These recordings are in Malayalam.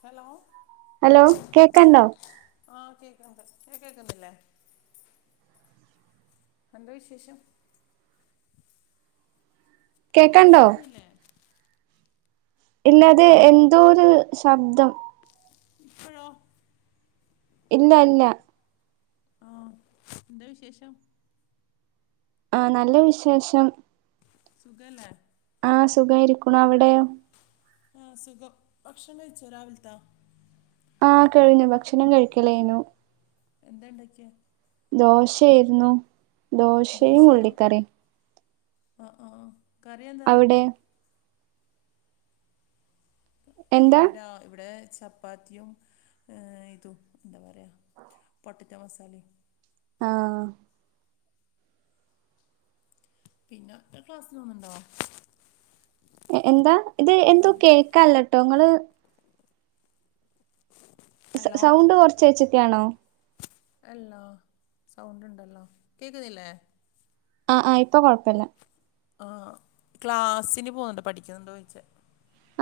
ഹലോ ഹലോ കേക്കണ്ടോ? ആഹ് കേക്കണ്ട് കേ കേക്കുന്നില്ലേ? എന്താ വിശേഷം? കേക്കണ്ടോ? കേൾക്കുന്നില്ലേ ഇല്ല അത് എന്തോ ഒരു ശബ്ദം. ഇപ്പഴോ? ഇല്ല ഇല്ല ആ എന്താ വിശേഷം? ആഹ് നല്ല വിശേഷം. സുഖല്ലേ? ആഹ് സുഖായി ഇരിക്ണു അവിടെയൊ? ആഹ് സുഖം. ഭക്ഷണം കഴിച്ചോ രാവിൽത്താ? ആഹ് കഴിഞ്ഞു ഭക്ഷണം കഴിക്കല് കഴിഞ്ഞു. എന്താ ഇണ്ടാക്ക്യേ? ദോശയായിരുന്നു. ദോശയും ദോശയാ ഉള്ളിക്കറിയും ആഹ് ആഹ് കറിയെന്താ? അവിടെ ഐ എന്താ ഇവിടാ ഇവിടെ ചപ്പാത്തിയും ഇതും എന്താ പറയാ പൊട്ടറ്റൊ മസാലയും ആഹ് പിന്ന ങ്ങ ക്ലാസ്സിനോന്ന്ണ്ടോ? എന്താ ഇത് എന്തോ കേക്കാല്ലട്ടോ ഇങ്ങള് സൗ ഹലോ സൗണ്ട് കൊർച്ചേച്ച്ക്കാണോ? അല്ലാ സൗണ്ട് ഇണ്ടല്ലോ. കേക്കുന്നില്ലേ? ആഹ് ആഹ് ഇപ്പൊ കുഴപ്പല്ല. ആഹ് ക്ലാസ്സിന് പോന്നുണ്ട് പഠിക്കുന്നുണ്ടോ ചോയിചെ?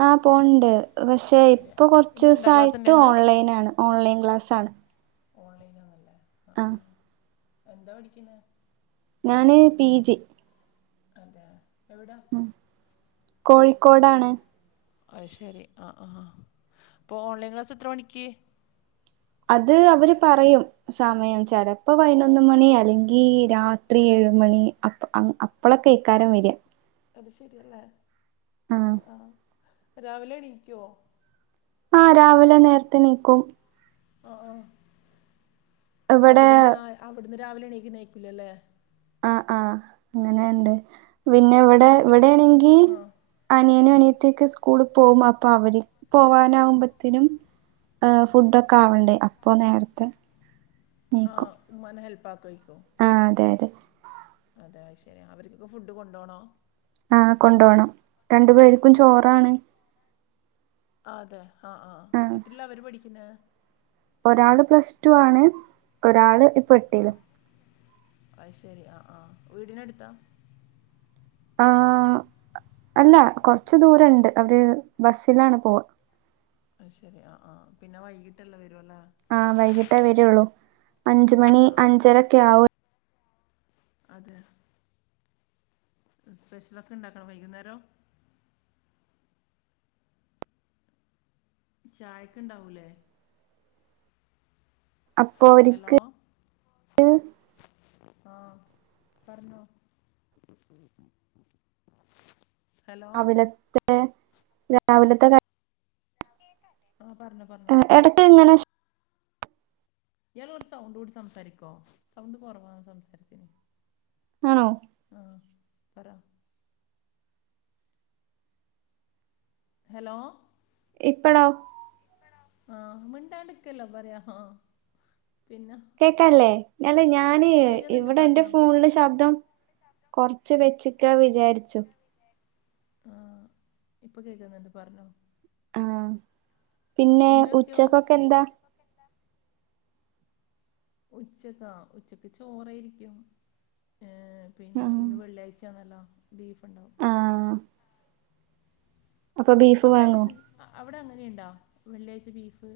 ആ പോണ്ട് പക്ഷേ അതെ ഇപ്പൊ ഇന്നുണ്ടോ ക്ലാസ് ഉണ്ട് കുറച്ചസായിട്ട് ഇന്ന് ഓൺലൈൻ ആണ് ഓൺലൈൻ ക്ലാസ്സാണ്. ഓൺലൈനാന്നല്ലേ ആ ആഹ. ആ എന്താ പഠിക്ണ്. ഞാൻ പി ജി. അതെ എവിടാ? ഉം കോഴിക്കോടാണ്. അ ശരി ആ ആ ആ അപ്പോൾ ഓൺലൈൻ ക്ലാസ്സ് എത്ര മണിക്ക്. അത് അവര് പറയും. സമയം ചിലപ്പോ പൈനൊന്ന് മണി അല്ലെങ്കി രാത്രി ഏഴ്‌മണി അ. അപ്പളൊക്കെ എയ്ക്കാരം വര. അത് ശരിയല്ലേ ആ ആഹ് ആ രാവിലെ എണീകോ? ആഹ രാവിലെ നേരത്തെ ണീക്കും. അ അ ഇവിടെ അവിടുന്ന് അവിടുന്ന് രാവിലെ എണീക്ക് നയിക്കലല്ലേ? ആഹ ആഹ അങ്ങനെയ ഉണ്ട്. പിന്നെ ഇവിടെ അവിടെ എവിടെയാണെങ്കിൽ ആ അനിയന അനിയത്തേകെ സ്കൂൾ സ്കൂൾ പോകും അപ്പൊ അവര് പോവാനാകുമ്പോതിനും. അ ഹ് ഫുഡ് ഒക്കെ ആവണ്ടേ അപ്പോ നേരത്തെ ആ ഉമ്മാനെ ഹെൽപ്പ ആകോയ്കും. ആ അതെ അതെ. അതെ ശരി അവർക്കൊക്കെ ഫുഡ് കൊണ്ടുോണോ? ആ കൊണ്ടോണം രണ്ടു പേർക്കും ഓ അത് ശരി ചോറാണ്. ആ അതെ ആഹ ആഹ ആഹ് എത്രിലാ അവര് പഠിക്കുന്നെ? ഒരാള് പ്ലസ് ടു ആണ് ഒരാള് ആ എട്ടിലും അ ശരി ആ ആഹ് വീടിന അടുത്താ? ആ അല്ല കുറച്ച് ദൂരംണ്ട് അവര് ബസ്സിലാണ് പോവാ. ആ ശരി ആ ആ പിന്നെ വൈകിട്ടല്ല വരുല്ലെ? ആ വൈകിട്ടേ വരുള്ളൂ അഞ്ചു മണി ആ ആ അഞ്ചരക്കെ ആവും. അതെ. സ്പെഷ്യലൊക്കെ ഉണ്ടാക്കണോ വൈകുന്നേരം. ചായക്കണ്ടാവൂല്ലേ? അപ്പോ ഹലോ ആ പറഞ്ഞോ. ഹലോ രാവിലത്തെ രാവിലത്തെ ക ആഹ പറഞ്ഞോ പറഞ്ഞോ. എടക്ക് ഇങ്ങനെ ഇയാൾകുറച്ചു സൗണ്ട് കൂട്ടി സംസാരിക്കോ സൗണ്ട് കുറവാ സംസാരിചീനെ. ആണോ? ആ പറാ. ഹലോ? ഇപ്പോഴോ? ആഹ് മിണ്ടാട്ടിക്കല്ല പറയാ ആ.. പിന്നെ കേക്കല്ലേ! ഞാന്! കേൾക്കുന്നുണ്ട് ഇവിടെ എന്റെ പറഞ്ഞോ ഫോണില് ശബ്ദം കൊറച്ച് വെച്ചിക്ക വിചാരിച്ചു ആഹ! ഇപ്പൊ കേക്കുന്നുണ്ട് പറഞ്ഞോ. ആഹ് പിന്നെ ഉമ്മയൊക്കെയോ ഉച്ചക്കൊക്കെ എന്താ? ഉച്ചക്കാ ഉച്ചക്ക് ചോറായിരിക്കും ഏ പിന്നെ ആഹ് ഇന്ന് വെള്ളിയാഴ്ചആണല്ലോ ബീഫ് ഉണ്ടാവും ആഹ് അപ്പൊ ബീഫ് അവിടെ വാങ്ങോ അങ്ങനത്തെ അവിടെ അങ്ങനെയുണ്ടോ വെള്ളിയാഴ്ച ബീഫ്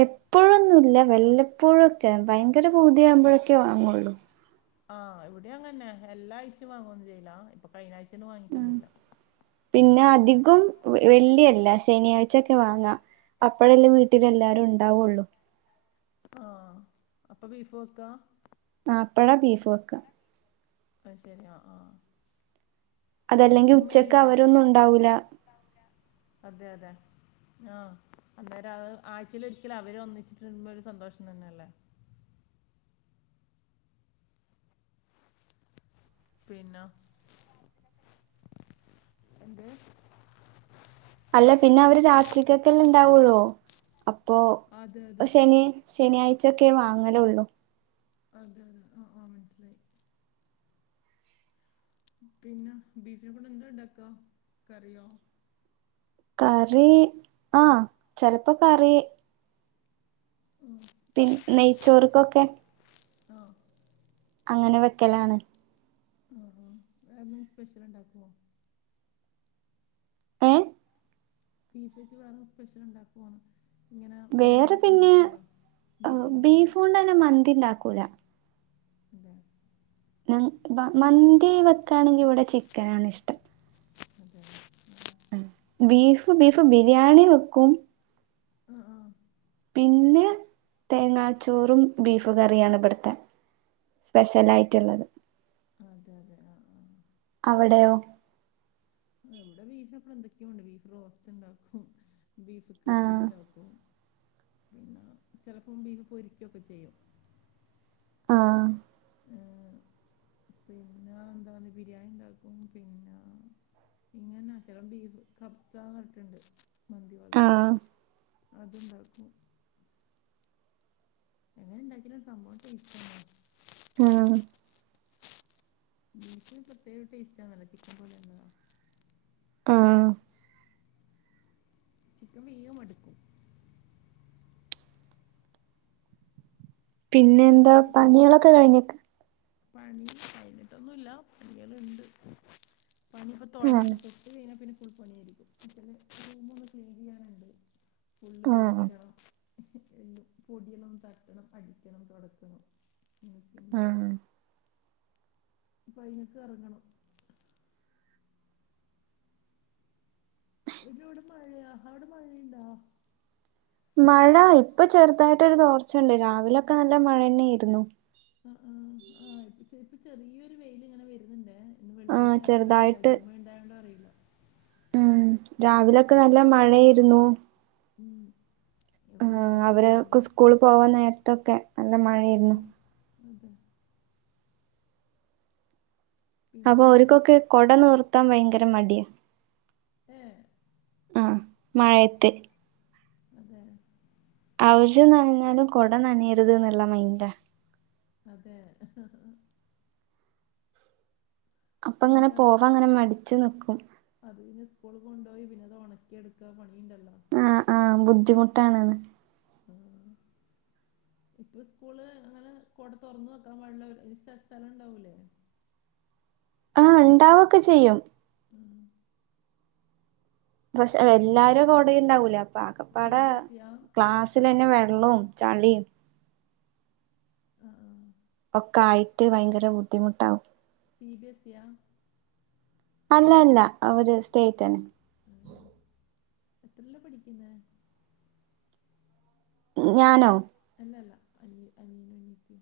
എപ്പോഴൊന്നുല്ല വല്ലപ്പോഴൊക്കെ ഭയങ്കര പൂതിയാവുമ്പോഴൊക്കെ വാങ്ങുള്ളൂ ആഹ് ഇവിടെയും അങ്ങനന്നെ എല്ലാഴ്ച വാങ്ങുവൊന്നന്ന് ചെയ്യില്ല ഇപ്പൊ കഴിഞ്ഞ ആഴ്ച ഒന്ന് വാങ്ങിയിട്ടൊന്നുമില്ല പിന്നാധികം വെള്ളിയല്ല ശനിയാഴ്ചൊക്കെ വാങ്ങാ അപ്പഴല്ലേ വീട്ടിലെല്ലാരും ണ്ടാവുള്ളൂ. ആഹ് അപ്പൊ ബീഫോക്കാ ആ അപ്പഴാ ബീഫ് വെക്കാ. അയ് ശരി! ആഹ്.. ആഹ്.. അതല്ലെങ്കി ഉച്ചക്കവരൊന്നും ഉണ്ടാവൂല്ല അതെയതെ! ആഹ്! അന്നേരം അത് ആഴ്ചേലൊരിക്കല് അവര് ഒന്നിച്ചിട്ട്മ്പോ ഒരു സന്തോഷം തന്നെയല്ലേ! പിന്ന എന്തെ? അല്ല പിന്നവര് രാത്രിക്കെക്കെല്ലെണ്ടാവുള്ളൂ! അപ്പോ അതെ അതെ ശനി ആ ശനിയാഴ്ചൊക്കെ വാങ്ങലുള്ളൂ! അതെ! ആഹ് ആഹ്.... മനസിലായി. പിന്നെ ബീഫിനെ കൊണ്ടെന്താണ്ടാക്കാ കറിയോ? കറി ആ ചെലപ്പോ കറി. മ്മ് പിൻ നെയ്ച്ചോർക്കൊക്കെ ആഹ്! അങ്ങനെ വെക്കലാണ്. ഉം ഉം വേറെന്തേലും സ്പെഷ്യല്ണ്ടാക്കോ? ഏ ബീഫെച്ച് വേറെ സ്പെഷ്യല്ണ്ടാക്കുവോന്നു? ഇങ്ങനെ മന്തി വേറെ ഒക്കെ പിന്നെ ഉണ്ടാക്കല്ണ്ടോ ബീഫ് മന്തി മന്തി ഉണ്ടാക്കൂല അതെ! ഞ മന്തി വെക്കാണെങ്കി ഇവിടെ ചിക്കനാണിഷ്ടം! അതെ ബീഫ് ബീഫ് ബിരിയാണി വെക്കും. ആഹ്! ആഹ് പിന്നെ തേങ്ങാച്ചോറും ബീഫ് കറിയാണ് ഇവിടുത്തെ- സ്പെഷലായിട്ടുള്ള അതെയതെ! ആഹ്... ആഹ്! അവിടെയോ? ഇവിടെ ബീഫ് എപ്പളു എന്തെക്കോണ്ട് ബീഫ് റോസ്റ്റ് ണ്ടാക്കും ബീഫ് ആഹ് കറിണ്ടാക്കും. പിന്നെ ചെലപ്പം ബീഫ് പൊരിക്കൊക്കെ ചെയ്യും. ആഹ്! പിന്ന എന്താന്ന് ബിരിയാണിണ്ടാക്കും പിന്നെ- ഇങ്ങന ചെലോ ബീഫ് കബ്സാ പറട്ടുണ്ട് മന്തി പോലത്തെ ആഹ് അതുണ്ടാക്കും എങ്ങനെണ്ടാക്കിയാലു സംഭവം ടേസ്റ്റാ ആഹ് ബീഫിന് പ്രത്യേക ടേസ്റ്റ് ആണല്ല ചിക്കൻ പോലെയല്ല ആഹ് ചിക്കൻ വിയ്യ മടുക്കു പിന്നെയെന്താ വേറെന്താ വിശേഷം പണികളൊക്കെ കഴിഞ്ഞോ പണി കഴിട്ടൊന്നുല്ല പണികള്ണ്ട് പണി ഇപ്പ തുടങ്ങീട്ട ആഹ് കഴിഞ്ഞാ പിന്നെ ഫുൾ പണിയാരിക്കും റൂമൊന്ന് ക്ലീന്യ്യാനുണ്ട് ഫുള്ള് ആഹ് വെലിക്കണം പൊടിയെല്ലൊന്ന് തട്ടണം അടിക്കണം തൊടക്കണം ക്കെണ്ട് ആഹ് പൈനക്ക് എറങ്ങണം ടിവിടെ മഴയാ അവിടെ മഴയുണ്ടോ മഴ ഇപ്പൊ ചെറുതായിട്ടൊരു തോർച്ചണ്ട് രാവിലൊക്കെ നല്ല മഴന്നെയായിരുന്നു. ആഹ് ആഹ് ആഹ് ഇപ്പൊ ചെ ഇപ്പൊ ചെറിയൊരു വെയിൽ ഇങ്ങനെ വരുന്നുണ്ടേ ഇന്ന് ആഹ് വെള്ളിയാഴ്ച ആയോണ്ടോ അറിയില്ല ചെറുതായിട്ട് ജുമുഅ ഇണ്ടായോണ്ടോ അറിയില്ല. ആഹ് രാവിലൊക്കെ നല്ല മഴായിരുന്നു. ഉം എവിടെ ആഹ് രാവിലെ നല്ല മഴ അവരൊക്കെ വരും സ്കൂൾ പോവാൻ നേരത്തൊക്കെ നല്ല മഴയായിരുന്നു. അതെ അപ്പൊ പിന്നെന്താ വിശേഷം ഓര്ക്കൊക്കെ കൊട നിവർത്താൻ ഭയങ്കര മടിയാ ഏഹ് ആഹ് മഴയത്ത് അതെ അവശ്യം നനഞ്ഞാലും കുട നനയരുത്ന്നുള്ള മൈന്റാ അതെ അപ്പ അങ്ങനെ പിന്നെ പോവാ അങ്ങനെ മടിച്ചു നിക്കും അത് പിന്നെ സ്കൂൾ കൊണ്ടുപോയി പിന്നെ അത് ഒണക്കി എടുക്കാ പണിയുണ്ടല്ലോ ആഹ് ആഹ് ബുദ്ധിമുട്ടാണ്ന്ന് ആഹ് ഇപ്പൊ സ്കൂള് അങ്ങനെ കൊട തുറന്ന് വെക്കാൻ പാട്ള്ള ഒരു സ്ഥ സ്ഥലം ഉണ്ടാവൂലെ ആഹ് ഉണ്ടാവൊക്കെ ചെയ്യും ഉം പക്ഷെ എല്ലാരും കൊടയും ഇണ്ടാവൂലെ അപ്പ സി ആകപ്പാടെ ബി എസ് സിയാ ക്ലാസ് സ്സിലെന്നെ വെള്ളോം ചളീം ആഹ് ആഹ് ഒക്കെ ആയിട്ട് ഭയങ്കര ബുദ്ധിമുട്ടാവും സി ബി എസി യാ അല്ല അല്ല അവര് സ്റ്റേറ്റ് അന്നെ ആഹ് എത്രയിലാ പഠിക്കുന്നേ? ഞാനോ? അല്ല അല്ല അഞ്ഞ് അനിയനും അനിയത്തിയും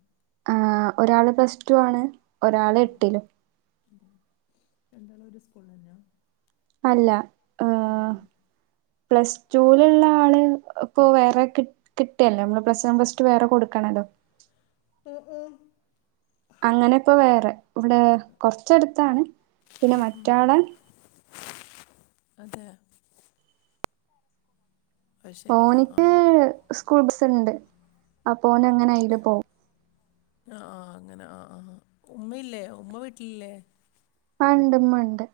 ആഹ് ഒരാള് പ്ലസ് ടു ആണ് ഒരാള് എട്ടിലും അതെ രണ്ടാളും ഒരു സ്കൂൾ തന്നാ? അല്ല ഏ പ്ലസ് ടു ലുള്ള ആള് ഇപ്പൊ വേറെ കി കിട്ടിയല്ലേ നമ്മള് പ്ലസ് വൺ പ്ലസ് റ്റൂ വേറെ കൊടുക്കണല്ലോ ഓ ഓ അങ്ങനെ ഇപ്പൊ വേറെ ഇവിടെ കുറച്ചടുത്താണ് പിന്നെ മറ്റയാളെ അതെ അത് ശരി ആ ആ പ്പോനിക്ക് സ്കൂൾ ബസ്സ്‌ണ്ട്. അപ്പോനങ്ങനെ അയില് പോവും ആഹ് ആഹ് അങ്ങനെ ആഹ് ആഹ് ഉമ്മയില്ലേ ഉമ്മ വീട്ടിലില്ലേ? പ്പാണ്ട് ഉമ്മണ്ട്.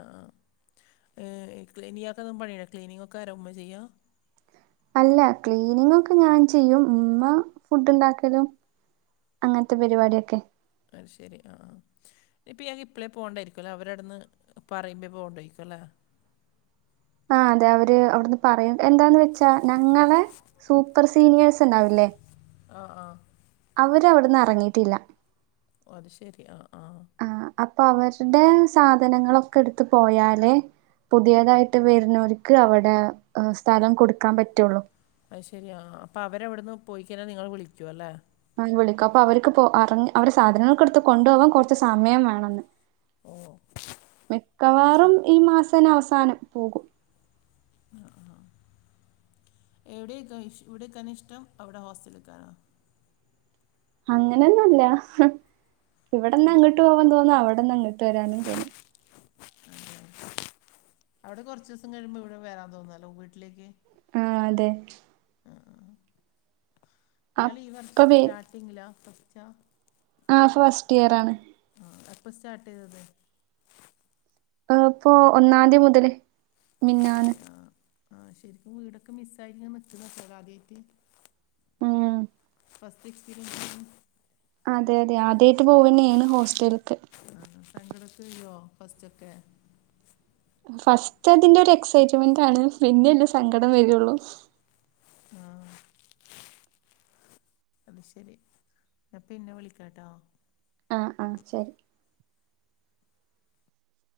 ആഹ് [unintelligible] ആകുമ്പഴേ ക്ലീനിങ് ഒക്കെ ആരാ ഉമ്മയ ചെയ്യാ അല്ല ക്ലീനിങ് ഒക്കെ ഞാൻ ചെയ്യും ഉമ്മ ഫുഡ് ഉണ്ടാക്കലും. അങ്ങനത്തെ പരിപാടിയൊക്കെ. അത് ശരി ആ ആ. ഇപ്പ യാ ഇപ്പോളേ പോണ്ടായിരിക്കുവല്ലോ അവര അവിടുന്ന് പറയുമ്പ പോകണ്ടയിരിക്കുവല്ലേ ആഹ അതെ അവര് അവിടുന്ന് പറയും എന്താന്ന് വെച്ചാ ഞങ്ങളെ സൂപ്പർ സീനിയേഴ്സ് ഉണ്ടാവൂില്ലേ ആഹ് ആഹ് അവര് അവ്ട്ന്ന് എറങ്ങിയിട്ടില്ല. ഓ അത് ശരി ആ ആഹ. അപ്പൊ അവരുടെ സാധനങ്ങളൊക്കെ എടുത്ത് പോയാലേ പുതിയതായിട്ട് വരുന്നോര്ക്ക് അവിടെ സ്ഥലം കൊടുക്കാൻ പറ്റോളു. അത് ശരി അപ്പോ അവരെവിടുന്ന് പോയി കഴിഞ്ഞാൽ നിങ്ങൾ വിളിക്കും അല്ലേ. [unintelligible] അപ്പൊ അവര്ക്ക് സാധനങ്ങൾക്കടുത്ത് കൊണ്ടുപോകാൻ കുറച്ച് സമയം വേണം എന്ന് ഓ അത് മിക്കവാറും ശരി ഈ മാസനെ അവസാനം പോകും. ആ ആ ആ എവിടെ ക ഇഷ് ഇവിടെക്കാനോ ഇഷ്ടം അവിടെ ഹോസ്റ്റലക്കണോ? അങ്ങനെ ഒന്നും ഇല്ല ഇവിടെന്ന ഇല്ല അങ്ങോട്ട് പോവാൻ തോന്നും അവിടെന്ന ഇങ്ങട്ട് വരാനും തോന്നും. അവിടെ കുറച്ച ദിവസം കഴിയുമ്പോ ഇവിടെ വരാൻ തോന്നല്ലോ വീട്ടിലേക്ക്. ആ അതെ. ആ ആ ആ ഇയാളി ഈ വർ അപ്പൊ വേ സ്റ്റാർട്ടിങ്ങിലാ ഫസ്റ്റ്ാ ആഇപ്പോ ഫസ്റ്റ് ഇയർ ആണ്. അ എപ്പോ സ്റ്റാർട്ട് ചെയ്തത്? ഇപ്പോ ഒന്നാതി മുതല് മിഞാന്ന് ആഹ് ശരിക്കും വീടൊക്കെ മിസ് ആയിരിട്ട് നിക്ക [unintelligible] ആദ്യയിട്ട്. ഉം ഫാസ്റ്റ് എക്സ്പീരിയൻസ്സ? അതെ അതെ ആദ്യയിട്ട് പോവനെണ് ഹോസ്റ്റല് ക്ക്. സങ്കടൊക്കെ വരോ ഫസ്റ്റ്ഓക്കെ. ഫസ്റ്റ് അതിന്റെ ഒരു എക്സൈറ്റ്മെന്റ്ണ് പിന്നെല്ലേ സങ്കടം വരുള്ളു. ആ അത് ശെരി ഞാൻ പിന്നെ വിളിക്കാട്ടോ. ആഹ് ആഹ് ശരി.